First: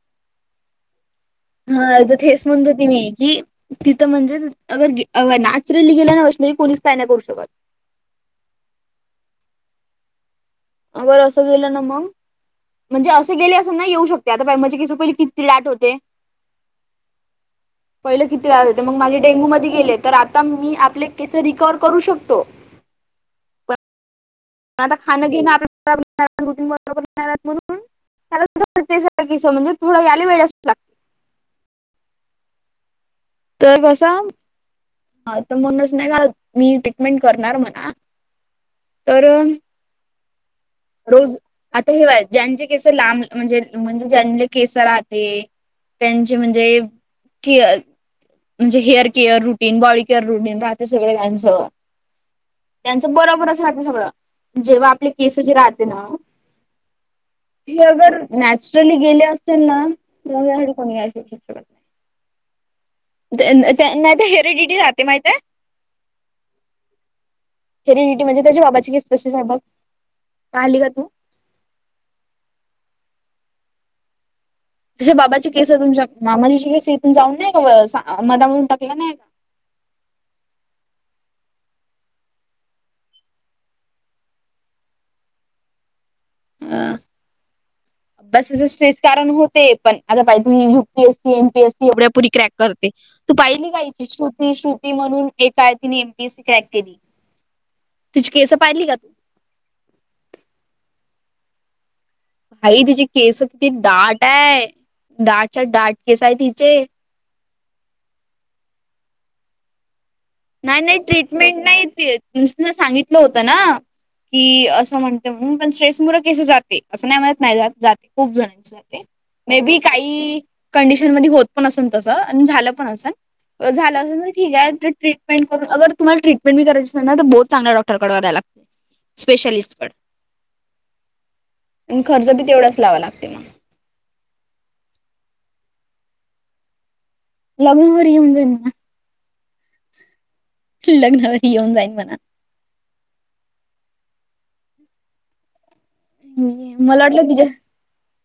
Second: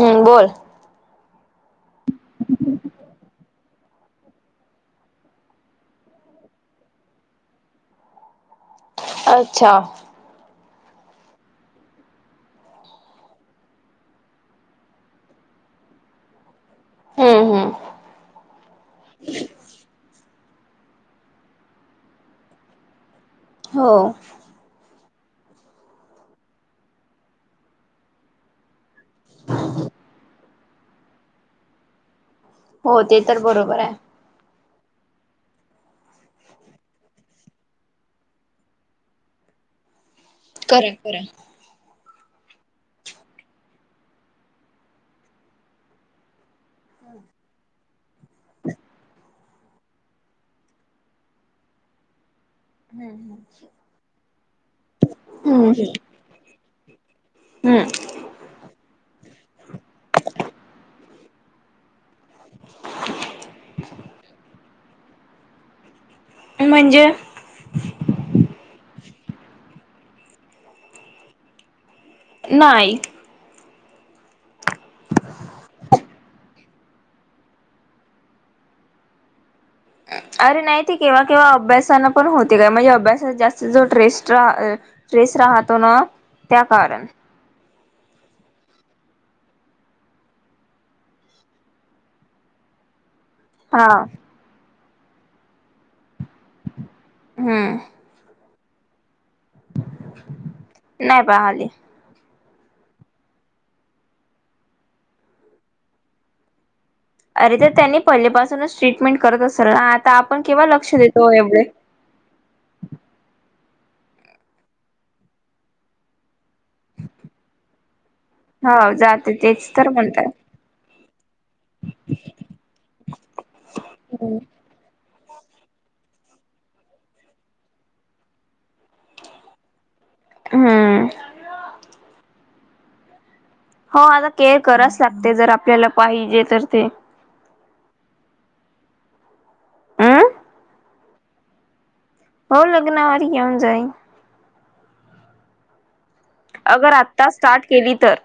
हम्म बोल. हा तर तेच म्हणत होती मी की तिथं म्हणजे अगर नॅचरली गेला ना. नाही पलीस ताना करू शकत. अच्छा. आर असखला ना म म्हणजे असं गेले असं नाही येऊ शकते आता म्हणजे कसं पहिली किती लााट होते. हम्म हम्म पहिलं किती वेस होते मग माझे डेंगू मध्ये गेले तर आता मी आपले केसे रिकवर करू शकतो. पण हो. आता खाणं घेण आपणून किस म्हणजे पुढं याला वेळचच लागते. हो तेच तर कसा? हा तर म्हणच नाही का मी ट्रीटमेंट करणार म्हणा. करण करा करा रोज आता हेवायचं. ज्यांचे केस लांब म्हणजे म्हणजे ज्यांना केस राहते, त्यांचे म्हणजे. केअ, म्हणजे hair care clean body care routine राहते सगळं त्यांचं. त्यांचं हम्म बरोबरच राहते सगळं जेव्हां आपले केसच जे राहते ना. हेअर हम्म जर नॅचरली गेले असतील ना, तर चिटकवून घ्यायचे. [unintelligible] दे नाहीत हेरीडिटी राहते माहितेय? म्हणजे हेरीडिटी म्हणजे त्याच्या मापाची तसेच आहे बग, पाहिली का तू? नाहीय तुझ्या बाबाची केस तुमच्या मामाची इथून जाऊन नाही का मधा म्हणून टाकला नाही का? अरे नाही ते केव्हा केव्हा अभ्यासानी पण होते काय म्हणजे अभ्यासात जास्त जो ट्रेस्ट ट्रेस राहतो ना, त्या कारण अभ्यासाच स्ट्रेस कारण होते पण आता पाही तुम्ही युपीएससी एमपीएससी एवढ्या पोरी क्रॅक करते. तू पाहिली हा काय ती श्रुती श्रुती म्हणून एक आहे तिने एमपीएससी क्रॅक केली. हम्म. तिची केस पाहिली का तू? नाही पाहायली. भाई तिचे केस किती दाट ये, दाटच्या दाट केस आहे तिचे. अरे तर त्यांनी पहिलेपासूनच ट्रीटमेंट करतं असेल ना आता आपण केव्हा नाही लक्ष नाही देतो एवढे ट्रीटमेंट नाही तिनं सांगितलं होतं ना. कि असं म्हणतं म्हणून स्ट्रेस मुलं केस जात असं नाही म्हणतं नाही जात खूप जणांचं हो जाते मे तेच बी तर म्हणतात काही कंडीशन मध्ये पण असन तसं आणि झालं पण असणं, झालं असे तर ठीक ये. ट्रिटमेंट करून अगर तुम्हाला ट्रीटमेंट बी करायचं असेल ना तर बहुत चांगल्या डॉक्टरकड द्यायला लागतेय, स्पेशलिस्ट कडे. हम्म आणि खर्च बी तेवढाच लावाय लागतेय मग. हो आता केअर करायचं लागते जर आपल्याला पाहिजे तर ते‌. लग्नावर घेऊन जायल ना? अं लग्नावर येऊन जाईन म्हणा. हो लग्नावर घेऊन जाईन. अगर मला वाटलं आता तिच्या स्टार्ट केली तर.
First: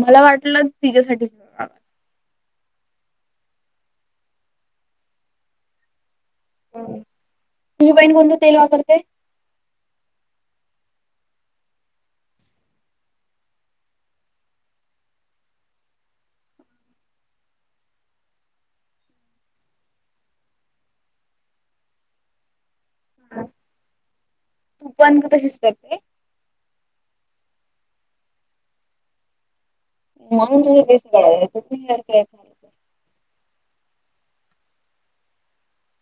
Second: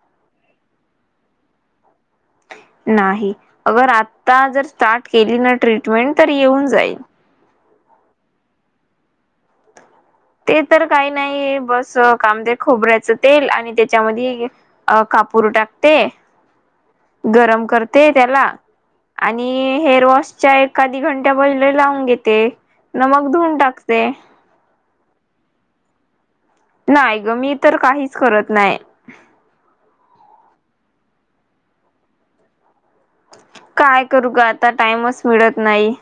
मला वाटलं तिच्यासाठीच म्हणालाय! नाही, अगर आता जर स्टार्ट केली ना ट्रीटमेंट तर येऊन जाईल. तुझी बहीण कोणतं तेल वापरते? ते तर काही नाही बस कांदे खोबऱ्याचं तेल आणि त्याच्यामध्ये कापूर टाकते, गरम करते त्याला आणि हेअर वॉशच्या एक अधी घंटा पहिले लावून घेते. न मग धुऊून टाकते. तू पण का तशीच करते? नाही ग मी तर काहीच करत नाही. मग तुम्ही केस गळीच हेअर केअर करत नाही? काय करूं ग आता टाइमच मिळतं नाही.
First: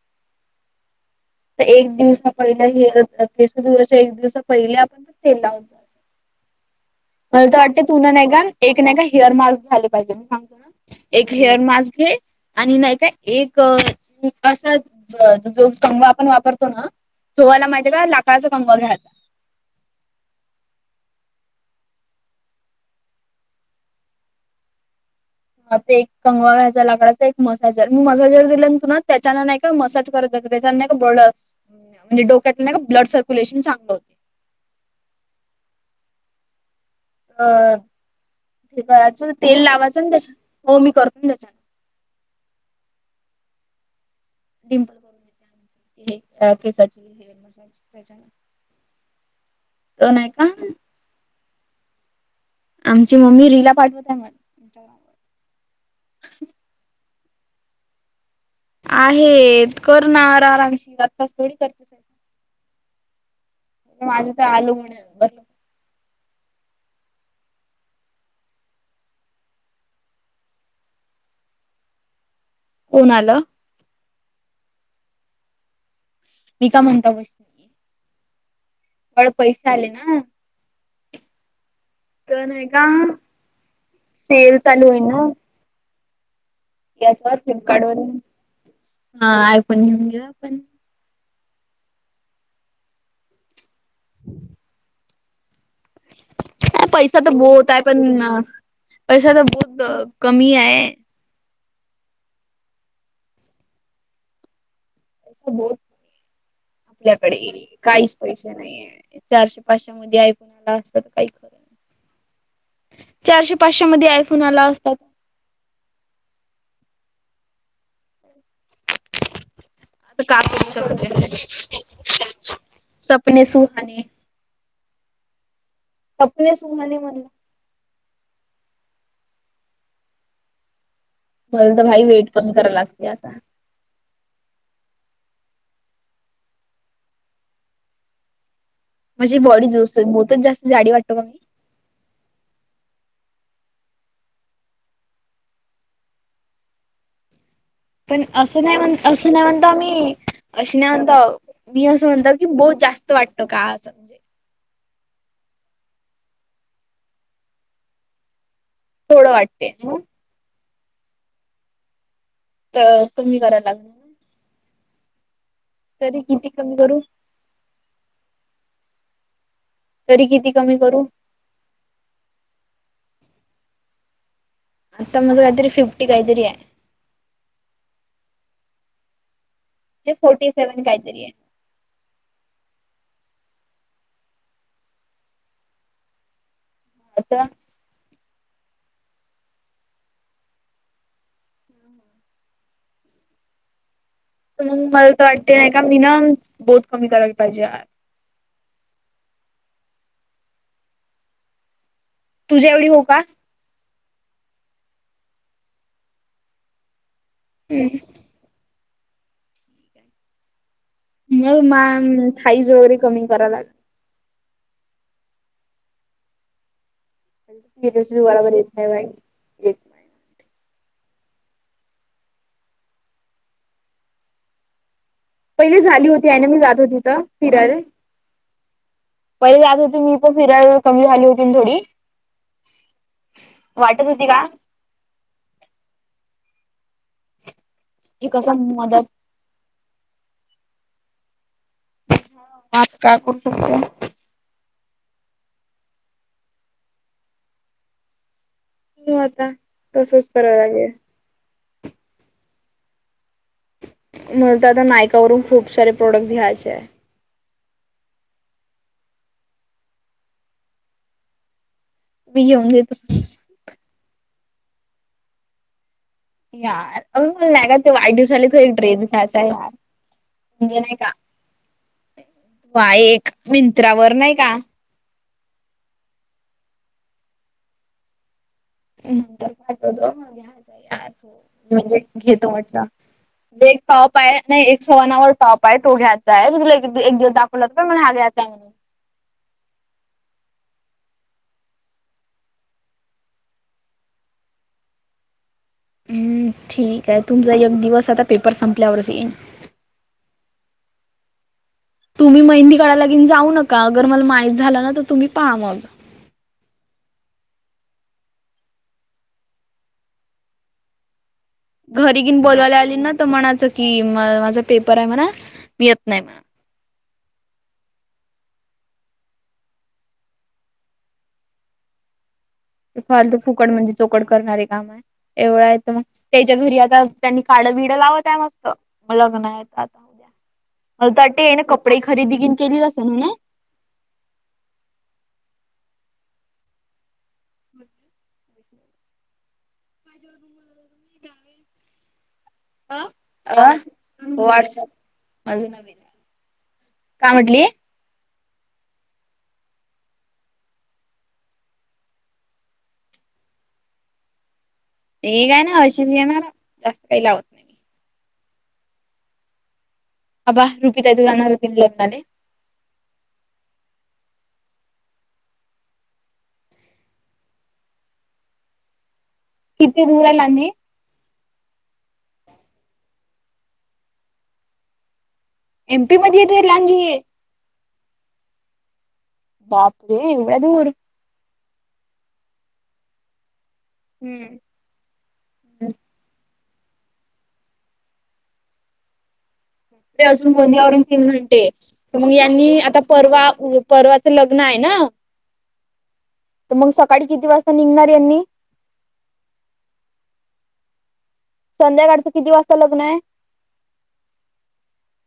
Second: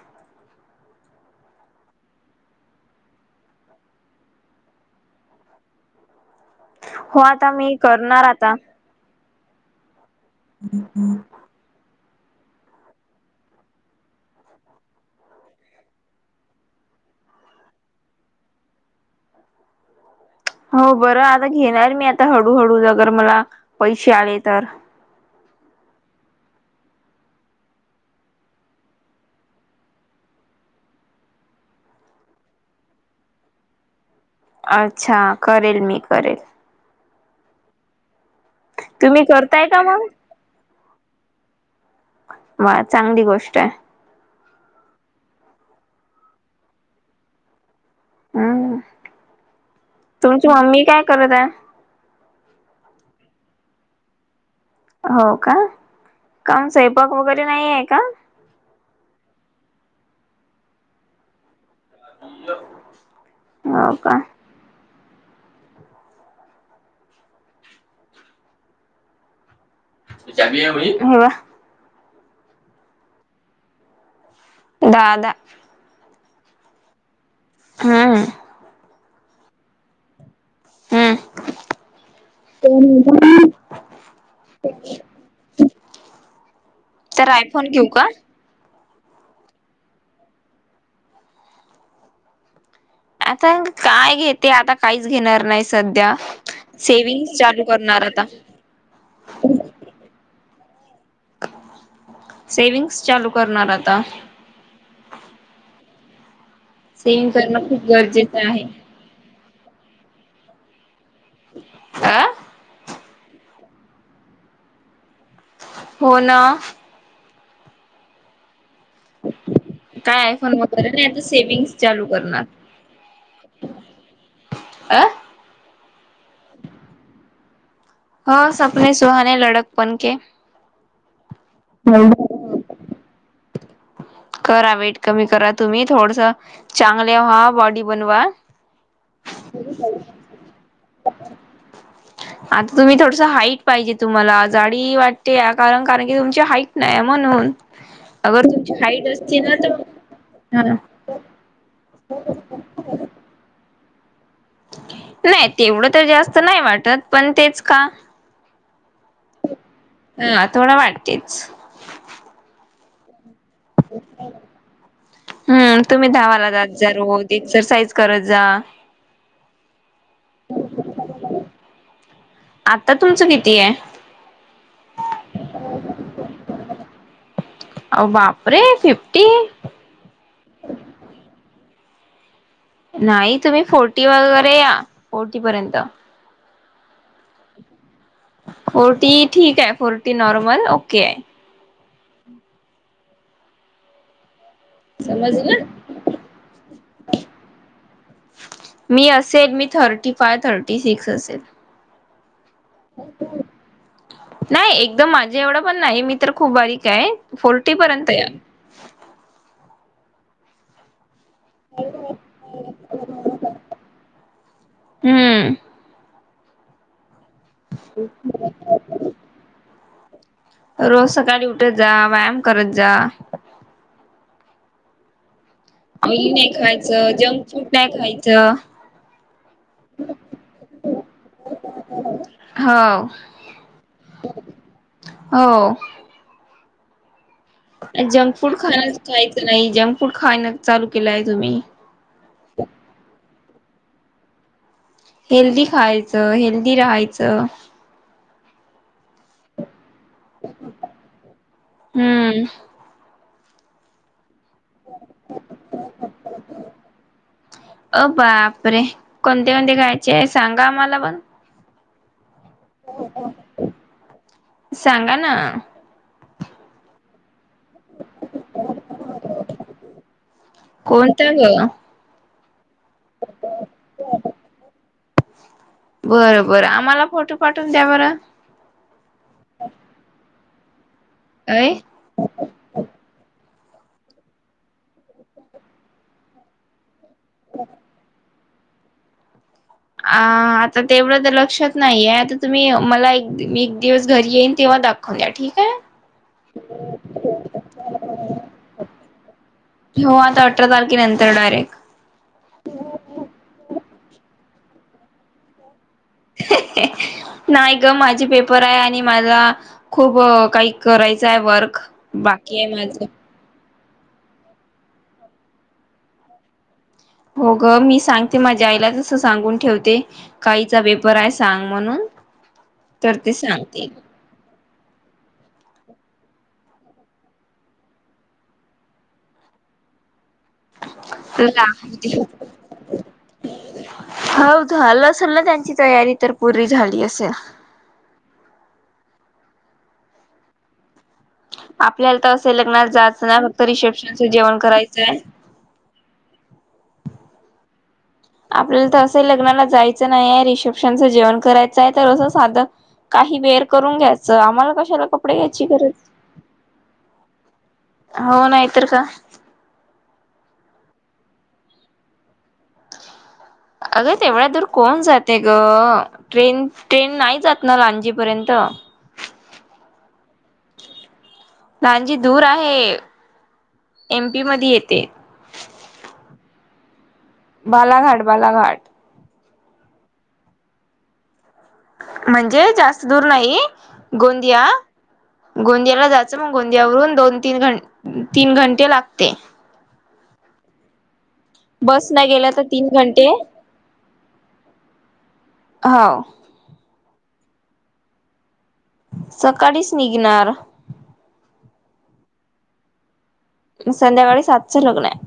ते एक दिवसा पहिलं हेअर केस धुवायच्या एक दिवस पहिले आपण तेल लावतो. हो मला आता तर मी वाटते तु ना करणार नाही का, आता एक नाही का हेअर मास्क घ्याले पाहिजे मी सांगतो ना, एक हेअर मास्क घे आणि नाही का एक, असा जो कंगवा आपण वापरतो ना धुवायला माहितीये का? लाकडचा कंगवा घ्यायचा. हो बरं आता घेणारं मी आता हळूहळू अगर मला, पैसे आले तर. ह ते एक कंगळ्याचा लाकडाचा एक मसाजर मसाजर पुन्हा त्याच्यान नाही का मसाज करत त्याच्यान बोल्ड डोक्यात नैका ब्लड सर्क्युलेशन चांगलं होते. अच्छा करेल मी करेल. अ ते कराच तुम्ही तेल करताय का मग लावायचं ना तेच्या हो मी करतो ना तेच्या म चांगली गोष्ट हाय. डिंपल करून देत्या हे आ केसाची हे हेअर मसाज. त्याच्यान हम्म तर नाही का तुमची मम्मी काय करत आय? आमची मम्मी रिला पाठवत आहे. इंस्टाग्रामवर. हो का काऊन स्वंयपाक वगैरे नाही आहे का? आहेत करणार आरारामशी आताच थोडी कर हो का माझं तर आलू म्हण बर. हो. कोण आलं? दादा. मी का म्हणता बस हा हा. बड पैसे आले ना. हम्म तर नाय का सेल चालू ये ना. तर याच्या आयफोन फ्लिमकारड घेऊ वर का हा आय फोन घेऊन घेऊया आपण. आता काय घेते आता काहीच घेणार नाहीस पैसा तर बोहताय करणार पण आता पैसा तर बोहत कमी आहे. सेविंग्स चालू करणार आता. बोहत सेविंग आपल्याकडे, करणं खूप काहीच गरजेचं पैसे आहे नाहीये, चारशे पाशामध्ये आय फोन असतात काय? आं. चारशे पाचशे मध्ये आयफोन आला असता हो ना. [inaudible] काय आय का फोन करू वगैरे नाय, आता शकते सेविंग्स चालू करणार. सपने सुहाने. अं. सपने सुहाने म्हण हो सपने सुहाने लडक पण के. मला तर भाई हम्म. वेट कमी कराय, लागतातय आता. करा वेट कमी करा, तुम्ही थोडस चांगले व्हा, बॉडी बनवा. माझी बॉडी जोस्त बहुतच जास्त जाडी वाटतो का मी आता तुम्ही थोडस हाईट पाहिजे तुम्हाला जाडी वाटते, या कारण कारण की तुमची हाईट नाहीयेय म्हणून. पण अगर असं तुमची नाही म्हण हाईट असं असती नाही ना म्हणता, तर आम्ही हा अशी नाही म्हणताव. मी असं म्हणताव की बहुत जास्त वाटत, का हा सुबजेक्ट? नाई तेवढं तर जास्त नाही वाटत, पण तेच का? थोडं वाटते. हा थोडं वाटतेच. त तुम्ही करा [unintelligible] हम्म तुम्ही तरी किती धावाला जात कमी जा करू रोज एक्सरसाईज करत जा. तरी किती कमी करू आता तुमचं किती याय. आता माझं काहीतरी फिफ्टी काहीतरी हाय. आ बापरे फिफ्ट! म्हणजे फोर्टी सेवन काहीतरी ये. नाही तुम्ही फोर्टी वगैरे या फोर्टी पर्यंत. आता. फोर्टी ठीके, फोर्टी नॉर्मल ओकेय. तर मग मला तर वाटते, समजलं. नाही का मी ना पोट कमी करायला पाहिजे. मी असे मी थर्टी फाय, थर्टी सिक्स असेल. तुझ्या एवढी होव का? नाही एकदम माझे एवढं पण नाही, मी तर खूप बारीके, फोर्टी पर्यंत या. [inaudible] मग मा थाईज वगैरे कमी कराव लाग हम्म. म्हणसी बरोबर येत नाही बाई रोज सकाळी उठत, जा व्यायाम करत जा. पहिले झाली होती ऑइली हायना नाही मी जात होती खायचं त जंक फूड फिरायला. नाही खायचं पहिले जात होते मी पण फिरायाला त, कमी झाली होती न थोडी हो वाटत होती का हो हे जंक कसं फूड खाण्या मदत काहीच नाही जंक फूड खाणं चालू केलंय तुम्ही आज काय करू हेल्दी खायचं, हेल्दी राहायचं. हो आता, तसच करावं लागेल. हम्म. म्हणून तर आता नायकावरून खूप सारे प्रोडक्ट्स घ्यायचे आहे. अ बापरे! कोणते कोणते घ्यायचे आहे सांगा आम्हाला पण. मी घेऊन देते. सांगा ना. यार का वाढदिवसाला तो एक ड्रेस घ्यायचा यार. म्हणजे नाही का कोणत ग? [unintelligible] एक मिंत्रावर नाही का? बरं बर आम्हाला फोटो पाठवून द्या बरं. नंतर पाठवतो, अय म्हणजे घेतो म्हटलं. जे एक टॉप आहे ना एक सवणानावर टॉप आहे तो घ्यायचा आहे तु एक एक दिवस दाखवला पण मला हा घ्या [unintelligible] अ आता तेवढं तर लक्षात नाहीये आता तुम्ही मला एक दिवस घरी येईन तेव्हा दखून द्या ठीक आहे हम्म ठीक आहे, तुमचा एक दिवस आता पेपर संपल्यावरच येईन. आठरा तारखे नंतर डारेक्ट. तुम्ही मेहंदी काढायला जाऊ नका अगर मला माहित झालं ना तर तुम्ही पाहा म. नाही ग माझे पेपर आहे आणि माझा खूप काही करायचं. आहे वर्क घरी घेन बाकी आहे बोलायला आली माझं ना तर मनाचं. कि म माझा पेपर आहे म्हणा, मी येत नाही म्हणा. हो ग मी सांगते माझ्या आईला तस सांगून ठेवते काहीचा पेपर आहे सांग म्हणून. तर ते फालतू फुकट सांगते मध्ये चोकड करणारे काम. एवढं आहे तर मग त्याच्या घरी आता त्यांनी काडं बिडं लावत आहे मस्त लग्न आहेेत आता उद्या. अता अटे ना कपडे खरेदी केली असेल ना. हाव झालं असेल ना त्यांची तयारी तर पूरी झाली असेल. [unintelligible] आपल्याला तर असं लग्नात अ जाचं ना फक्त अ रिसेप्शनच जेवण व्हॉट्सअप करायचंय. माझं नवीन काय म्हटली? आपल्याला तर असं लग्नाला जायचं नाही आहे रिसेप्शनचं जेवण करायचं आहे तर असं साधं काही बेअर करून घ्यायचं आम्हाला कस ठीक आहे ना अळशीच येणार, जास्त काही लावत नाही. हो नाही तर काय? अबा रुपीताय तर जाणार होती नं लग्नाले? अग तेवढ्या दूर कोण जाते ग? ट्रेन ट्रेन नाही जात ना लांजीपर्यंत. किती दूर हाय लांजी? लांजी दूर आहे, एमपी मध्ये येते. एमपी मधे येतेय लांजी? बालाघाट, बालाघाट. बापरे! एवढ्या दूर. म्हणजे जास्त दूर नाही, हम्म. गोंदिया, गोंदियाला जायचं मग गोंद्यावरून दोन तीन घन तीन घंटे लागते. अजून गोंदियावरून तीन घं ते बस न मग गेला तर यांनी तीन आता घंटे परवा परवाचं लग्न आहे ना. हो तर मग सकाळी किती वाजता निघणार यांनी? सकाळीच निघणार. संध्याकाळचं किती वाजता लग्न हाय? संध्याकाळी सातचं लग्न हाय.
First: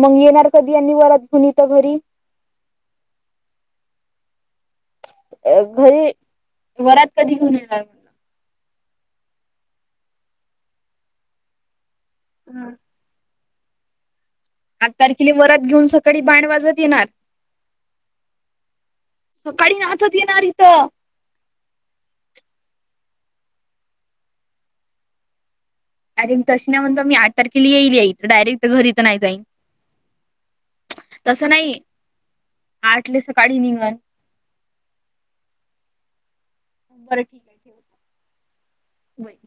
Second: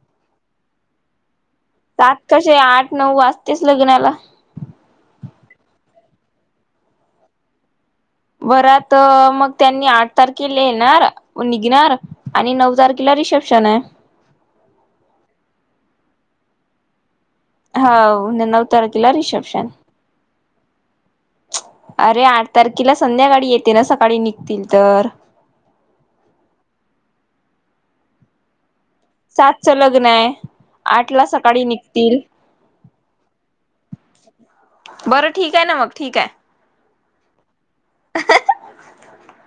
मग येणार कधी यांनी वरात घेऊन इथं घरी सात कसे आठ नऊ वाजतेच लग्नाला अ घरी वरात कधी घेऊन येणार? वरात मग त्यांनी आठ तारखेला येणार निघणार, आणि म्हणलं. नऊ तारखेला रिसेपश शन आहे आठ तारखेला वरात घेऊन सकाळी बॅण्ड वाजवत येणार? हाव नऊ तारखेला रिसेप्शन. सकाळी नाचत येणार इथं अरे आठ तारखेला संध्याकाळी येते ना सकाळी निघतील तर. अरे तशी नाही म्हणतो मी, आठ तारखेला येईलंय डायरेक्ट घरी तर नाही जाईन सातचं लग्न आहे, आठ ला तसं सकाळी नाही निघतील आठले सकाळी निघण बरं ठीक आहे ना मग, ठीक आहे बरं ठीक आहे ठेवते. व्हय